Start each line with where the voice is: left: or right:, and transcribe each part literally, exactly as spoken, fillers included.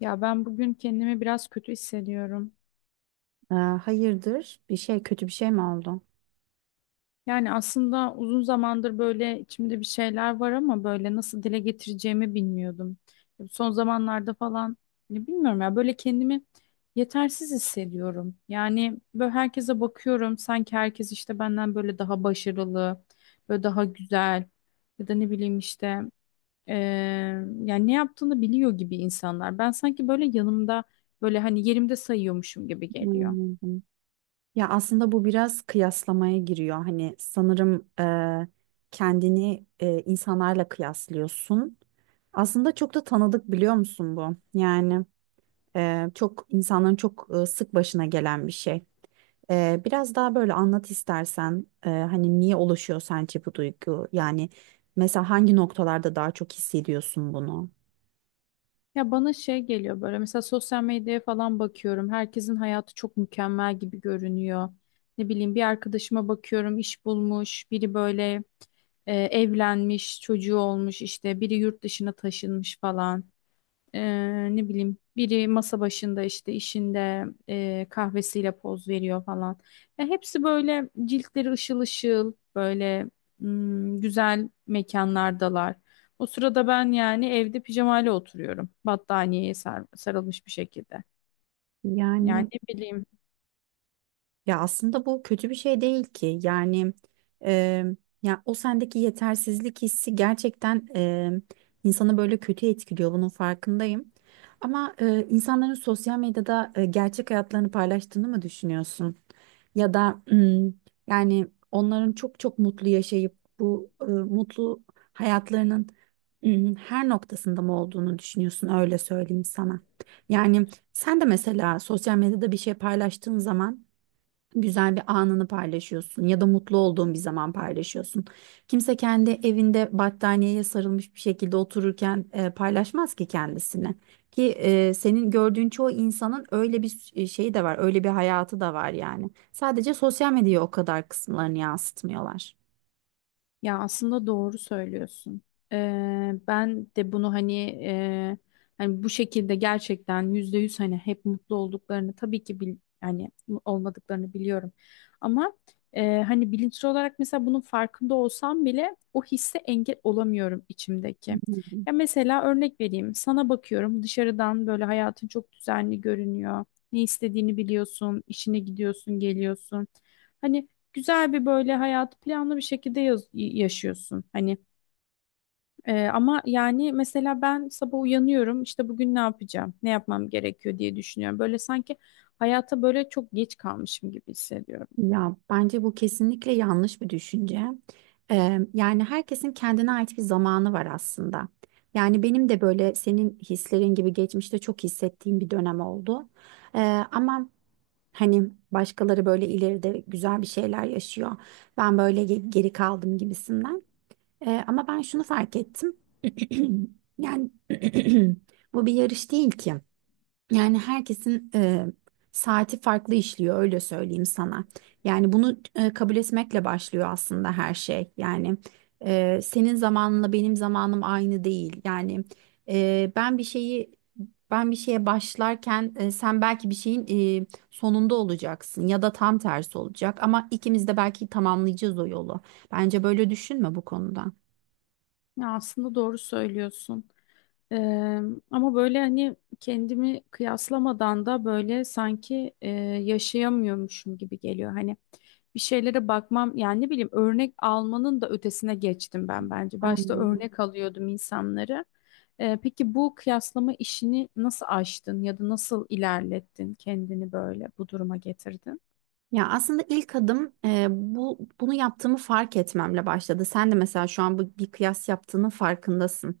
left: Ya ben bugün kendimi biraz kötü hissediyorum.
right: Ee, hayırdır? Bir şey kötü bir şey mi oldu?
left: Yani aslında uzun zamandır böyle içimde bir şeyler var ama böyle nasıl dile getireceğimi bilmiyordum. Son zamanlarda falan ne bilmiyorum ya böyle kendimi yetersiz hissediyorum. Yani böyle herkese bakıyorum sanki herkes işte benden böyle daha başarılı, böyle daha güzel ya da ne bileyim işte eee, yani ne yaptığını biliyor gibi insanlar. Ben sanki böyle yanımda böyle hani yerimde sayıyormuşum gibi geliyor.
right: Anladım. Ya aslında bu biraz kıyaslamaya giriyor. Hani sanırım e, kendini e, insanlarla kıyaslıyorsun. Aslında çok da tanıdık biliyor musun bu? Yani e, çok insanların çok e, sık başına gelen bir şey. E, biraz daha böyle anlat istersen e, hani niye oluşuyor sence bu duygu? Yani mesela hangi noktalarda daha çok hissediyorsun bunu?
left: Ya bana şey geliyor böyle mesela sosyal medyaya falan bakıyorum. Herkesin hayatı çok mükemmel gibi görünüyor. Ne bileyim bir arkadaşıma bakıyorum iş bulmuş, biri böyle e, evlenmiş, çocuğu olmuş işte biri yurt dışına taşınmış falan. Ee, ne bileyim biri masa başında işte işinde e, kahvesiyle poz veriyor falan. Ya hepsi böyle ciltleri ışıl ışıl böyle hmm, güzel mekanlardalar. O sırada ben yani evde pijamayla oturuyorum. Battaniyeye sar- sarılmış bir şekilde. Yani
right: yani
left: ne bileyim.
right: Ya aslında bu kötü bir şey değil ki. Yani e, ya o sendeki yetersizlik hissi gerçekten e, insanı böyle kötü etkiliyor. Bunun farkındayım. Ama e, insanların sosyal medyada e, gerçek hayatlarını paylaştığını mı düşünüyorsun? Ya da mm, yani onların çok çok mutlu yaşayıp bu e, mutlu hayatlarının mm, her noktasında mı olduğunu düşünüyorsun? Öyle söyleyeyim sana. Yani sen de mesela sosyal medyada bir şey paylaştığın zaman güzel bir anını paylaşıyorsun ya da mutlu olduğun bir zaman paylaşıyorsun. Kimse kendi evinde battaniyeye sarılmış bir şekilde otururken e, paylaşmaz ki kendisini. Ki e, senin gördüğün çoğu insanın öyle bir e, şeyi de var, öyle bir hayatı da var yani. Sadece sosyal medyaya o kadar kısımlarını yansıtmıyorlar.
left: Ya aslında doğru söylüyorsun. Ee, ben de bunu hani e, hani bu şekilde gerçekten yüzde yüz hani hep mutlu olduklarını tabii ki bil, hani olmadıklarını biliyorum. Ama e, hani bilinçli olarak mesela bunun farkında olsam bile o hisse engel olamıyorum içimdeki. Ya mesela örnek vereyim. Sana bakıyorum dışarıdan böyle hayatın çok düzenli görünüyor. Ne istediğini biliyorsun, işine gidiyorsun, geliyorsun. Hani güzel bir böyle hayatı planlı bir şekilde yaz- yaşıyorsun. Hani e, ama yani mesela ben sabah uyanıyorum işte bugün ne yapacağım, ne yapmam gerekiyor diye düşünüyorum. Böyle sanki hayata böyle çok geç kalmışım gibi hissediyorum.
right: Ya bence bu kesinlikle yanlış bir düşünce. Ee, yani herkesin kendine ait bir zamanı var aslında. Yani benim de böyle senin hislerin gibi geçmişte çok hissettiğim bir dönem oldu. Ee, Ama hani başkaları böyle ileride güzel bir şeyler yaşıyor. Ben böyle ge- geri kaldım gibisinden. Ee, ama ben şunu fark ettim. Yani bu bir yarış değil ki. Yani herkesin e, saati farklı işliyor öyle söyleyeyim sana. Yani bunu e, kabul etmekle başlıyor aslında her şey. Yani e, senin zamanınla benim zamanım aynı değil. Yani e, ben bir şeyi ben bir şeye başlarken e, sen belki bir şeyin e, sonunda olacaksın ya da tam tersi olacak ama ikimiz de belki tamamlayacağız o yolu. Bence böyle düşünme bu konuda.
left: Ya aslında doğru söylüyorsun. Eee, ama böyle hani kendimi kıyaslamadan da böyle sanki eee, yaşayamıyormuşum gibi geliyor. Hani bir şeylere bakmam yani ne bileyim örnek almanın da ötesine geçtim ben bence. Başta
right: Anladım.
left: örnek alıyordum insanları. Eee, peki bu kıyaslama işini nasıl aştın ya da nasıl ilerlettin kendini böyle bu duruma getirdin?
right: Ya aslında ilk adım e, bu bunu yaptığımı fark etmemle başladı. Sen de mesela şu an bu bir kıyas yaptığının farkındasın.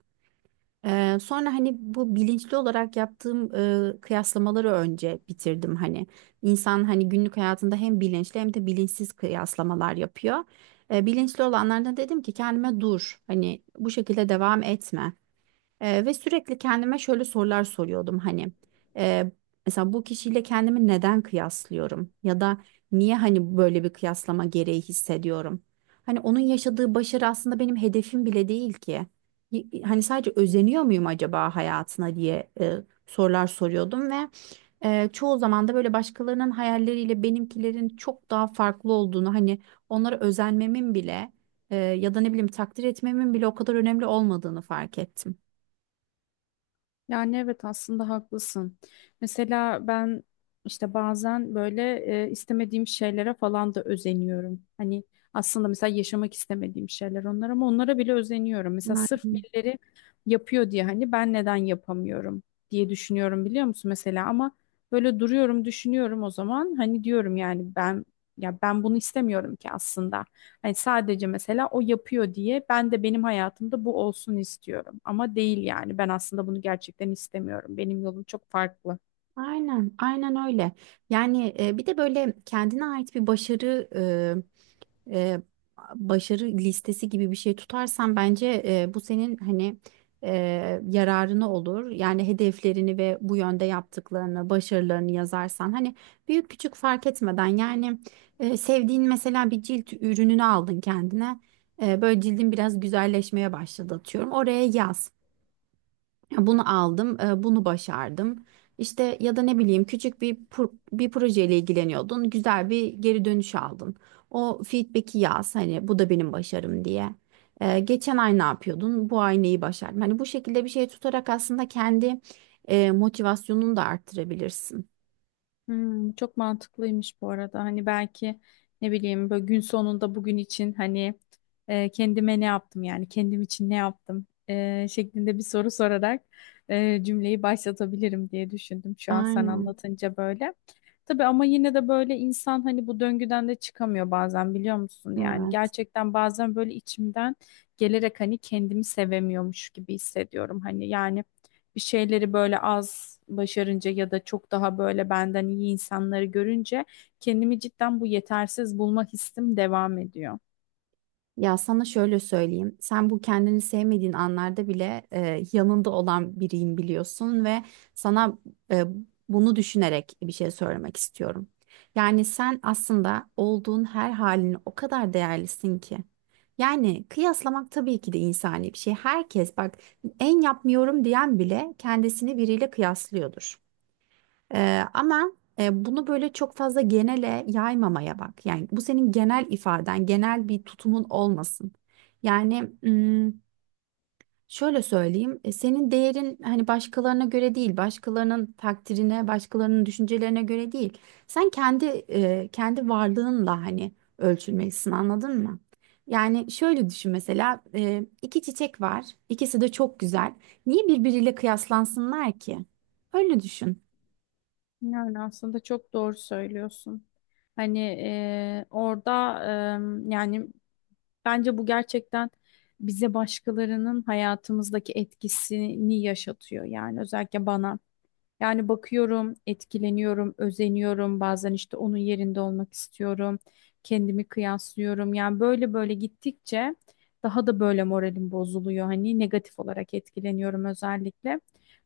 right: E, sonra hani bu bilinçli olarak yaptığım e, kıyaslamaları önce bitirdim hani. İnsan hani günlük hayatında hem bilinçli hem de bilinçsiz kıyaslamalar yapıyor. E, bilinçli olanlardan dedim ki kendime dur hani bu şekilde devam etme. Eee, ve sürekli kendime şöyle sorular soruyordum hani eee, mesela bu kişiyle kendimi neden kıyaslıyorum ya da niye hani böyle bir kıyaslama gereği hissediyorum? Hani onun yaşadığı başarı aslında benim hedefim bile değil ki. Y- Hani sadece özeniyor muyum acaba hayatına diye eee, sorular soruyordum ve eee, çoğu zaman da böyle başkalarının hayalleriyle benimkilerin çok daha farklı olduğunu hani onlara özenmemin bile eee, ya da ne bileyim takdir etmemin bile o kadar önemli olmadığını fark ettim.
left: Yani evet aslında haklısın. Mesela ben işte bazen böyle e, istemediğim şeylere falan da özeniyorum. Hani aslında mesela yaşamak istemediğim şeyler onlar ama onlara bile özeniyorum. Mesela sırf
right: Aynen.
left: birileri yapıyor diye hani ben neden yapamıyorum diye düşünüyorum biliyor musun mesela ama böyle duruyorum düşünüyorum o zaman hani diyorum yani ben ya ben bunu istemiyorum ki aslında. Hani sadece mesela o yapıyor diye ben de benim hayatımda bu olsun istiyorum. Ama değil yani ben aslında bunu gerçekten istemiyorum. Benim yolum çok farklı.
right: Aynen, aynen öyle. Yani e, bir de böyle kendine ait bir başarı e, e, başarı listesi gibi bir şey tutarsan bence e, bu senin hani e, yararına olur. Yani hedeflerini ve bu yönde yaptıklarını, başarılarını yazarsan hani büyük küçük fark etmeden yani e, sevdiğin mesela bir cilt ürününü aldın kendine. E, böyle cildin biraz güzelleşmeye başladı atıyorum. Oraya yaz. Ya bunu aldım, e, bunu başardım. İşte ya da ne bileyim küçük bir pro- bir projeyle ilgileniyordun. Güzel bir geri dönüş aldın. O feedback'i yaz hani bu da benim başarım diye. E, geçen ay ne yapıyordun? Bu ay neyi başardın? Hani bu şekilde bir şey tutarak aslında kendi e, motivasyonunu da arttırabilirsin.
left: Hmm, çok mantıklıymış bu arada. Hani belki ne bileyim böyle gün sonunda bugün için hani e, kendime ne yaptım yani kendim için ne yaptım e, şeklinde bir soru sorarak e, cümleyi başlatabilirim diye düşündüm şu an sen
right: Aynen.
left: anlatınca böyle. Tabii ama yine de böyle insan hani bu döngüden de çıkamıyor bazen biliyor musun? Yani
right: Evet.
left: gerçekten bazen böyle içimden gelerek hani kendimi sevemiyormuş gibi hissediyorum. Hani yani bir şeyleri böyle az başarınca ya da çok daha böyle benden iyi insanları görünce kendimi cidden bu yetersiz bulma hissim devam ediyor.
right: Ya sana şöyle söyleyeyim. Sen bu kendini sevmediğin anlarda bile e, yanında olan biriyim biliyorsun ve sana e, bunu düşünerek bir şey söylemek istiyorum. Yani sen aslında olduğun her halini o kadar değerlisin ki. Yani kıyaslamak tabii ki de insani bir şey. Herkes bak en yapmıyorum diyen bile kendisini biriyle kıyaslıyordur. Ee, ama e, bunu böyle çok fazla genele yaymamaya bak. Yani bu senin genel ifaden, genel bir tutumun olmasın. Yani mm, şöyle söyleyeyim, e, senin değerin hani başkalarına göre değil, başkalarının takdirine, başkalarının düşüncelerine göre değil. Sen kendi e, kendi varlığınla hani ölçülmelisin, anladın mı? Yani şöyle düşün mesela e, iki çiçek var, ikisi de çok güzel. Niye birbiriyle kıyaslansınlar ki? Öyle düşün.
left: Yani aslında çok doğru söylüyorsun. Hani e, orada e, yani bence bu gerçekten bize başkalarının hayatımızdaki etkisini yaşatıyor. Yani özellikle bana. Yani bakıyorum, etkileniyorum, özeniyorum. Bazen işte onun yerinde olmak istiyorum. Kendimi kıyaslıyorum. Yani böyle böyle gittikçe daha da böyle moralim bozuluyor. Hani negatif olarak etkileniyorum özellikle.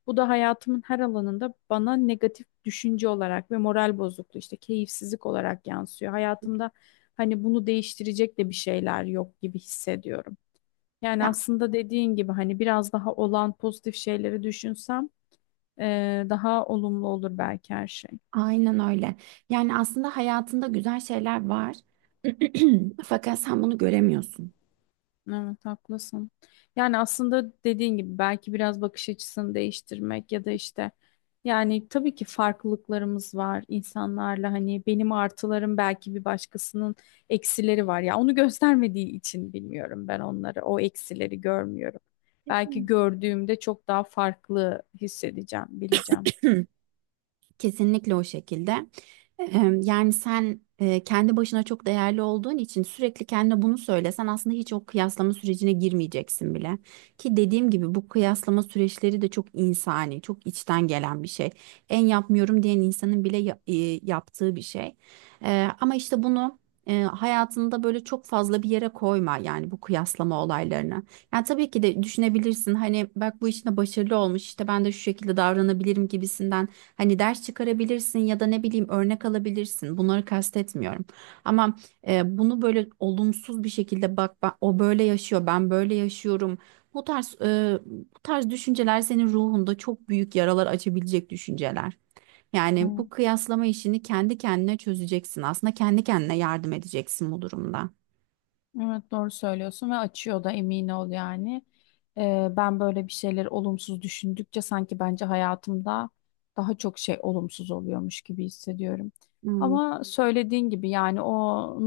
left: Bu da hayatımın her alanında bana negatif düşünce olarak ve moral bozukluğu işte keyifsizlik olarak yansıyor. Hayatımda hani bunu değiştirecek de bir şeyler yok gibi hissediyorum. Yani
right: Ya
left: aslında dediğin gibi hani biraz daha olan pozitif şeyleri düşünsem e, daha olumlu olur belki her şey.
right: aynen öyle. Yani aslında hayatında güzel şeyler var. Fakat sen bunu göremiyorsun.
left: Evet haklısın. Yani aslında dediğin gibi belki biraz bakış açısını değiştirmek ya da işte yani tabii ki farklılıklarımız var insanlarla hani benim artılarım belki bir başkasının eksileri var ya onu göstermediği için bilmiyorum ben onları o eksileri görmüyorum. Belki gördüğümde çok daha farklı hissedeceğim, bileceğim.
right: Kesinlikle o şekilde. Eee, Yani sen eee, kendi başına çok değerli olduğun için sürekli kendine bunu söylesen aslında hiç o kıyaslama sürecine girmeyeceksin bile. Ki dediğim gibi bu kıyaslama süreçleri de çok insani, çok içten gelen bir şey. En yapmıyorum diyen insanın bile ya- eee, yaptığı bir şey. Eee, Ama işte bunu eee, hayatında böyle çok fazla bir yere koyma yani bu kıyaslama olaylarını. Yani tabii ki de düşünebilirsin hani bak bu işte başarılı olmuş işte ben de şu şekilde davranabilirim gibisinden hani ders çıkarabilirsin ya da ne bileyim örnek alabilirsin bunları kastetmiyorum ama e, bunu böyle olumsuz bir şekilde bak ben, o böyle yaşıyor ben böyle yaşıyorum bu tarz e, bu tarz düşünceler senin ruhunda çok büyük yaralar açabilecek düşünceler. Yani
left: Evet.
right: bu kıyaslama işini kendi kendine çözeceksin aslında kendi kendine yardım edeceksin bu durumda.
left: Evet doğru söylüyorsun ve açıyor da emin ol yani. Ee, ben böyle bir şeyler olumsuz düşündükçe sanki bence hayatımda daha çok şey olumsuz oluyormuş gibi hissediyorum.
right: Hmm.
left: Ama söylediğin gibi yani o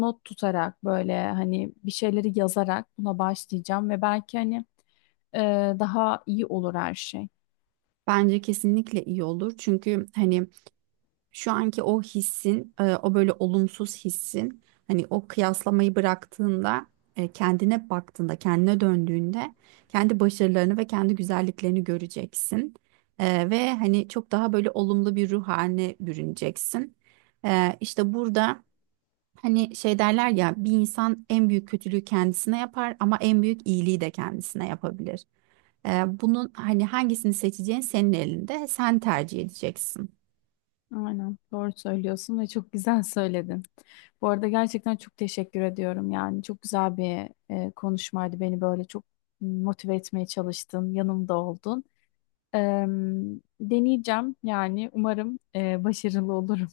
left: not tutarak böyle hani bir şeyleri yazarak buna başlayacağım ve belki hani e, daha iyi olur her şey.
right: Bence kesinlikle iyi olur. Çünkü hani şu anki o hissin, e, o böyle olumsuz hissin, hani o kıyaslamayı bıraktığında, e, kendine baktığında, kendine döndüğünde kendi başarılarını ve kendi güzelliklerini göreceksin. E, ve hani çok daha böyle olumlu bir ruh haline bürüneceksin. E, işte burada hani şey derler ya bir insan en büyük kötülüğü kendisine yapar ama en büyük iyiliği de kendisine yapabilir. E, bunun hani hangisini seçeceğin senin elinde, sen tercih edeceksin.
left: Aynen doğru söylüyorsun ve çok güzel söyledin. Bu arada gerçekten çok teşekkür ediyorum. Yani çok güzel bir e, konuşmaydı. Beni böyle çok motive etmeye çalıştın, yanımda oldun. Eee, deneyeceğim yani umarım e, başarılı olurum.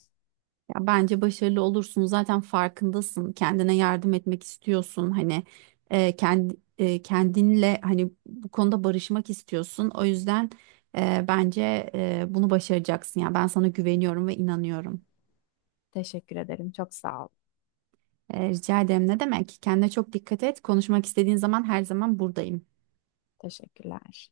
right: Ya bence başarılı olursun. Zaten farkındasın. Kendine yardım etmek istiyorsun. Hani e, kendi e, kendinle hani bu konuda barışmak istiyorsun. O yüzden e, bence e, bunu başaracaksın. Ya ben sana güveniyorum ve inanıyorum.
left: Teşekkür ederim. Çok sağ ol.
right: E, rica ederim. Ne demek? Kendine çok dikkat et. Konuşmak istediğin zaman her zaman buradayım.
left: Teşekkürler.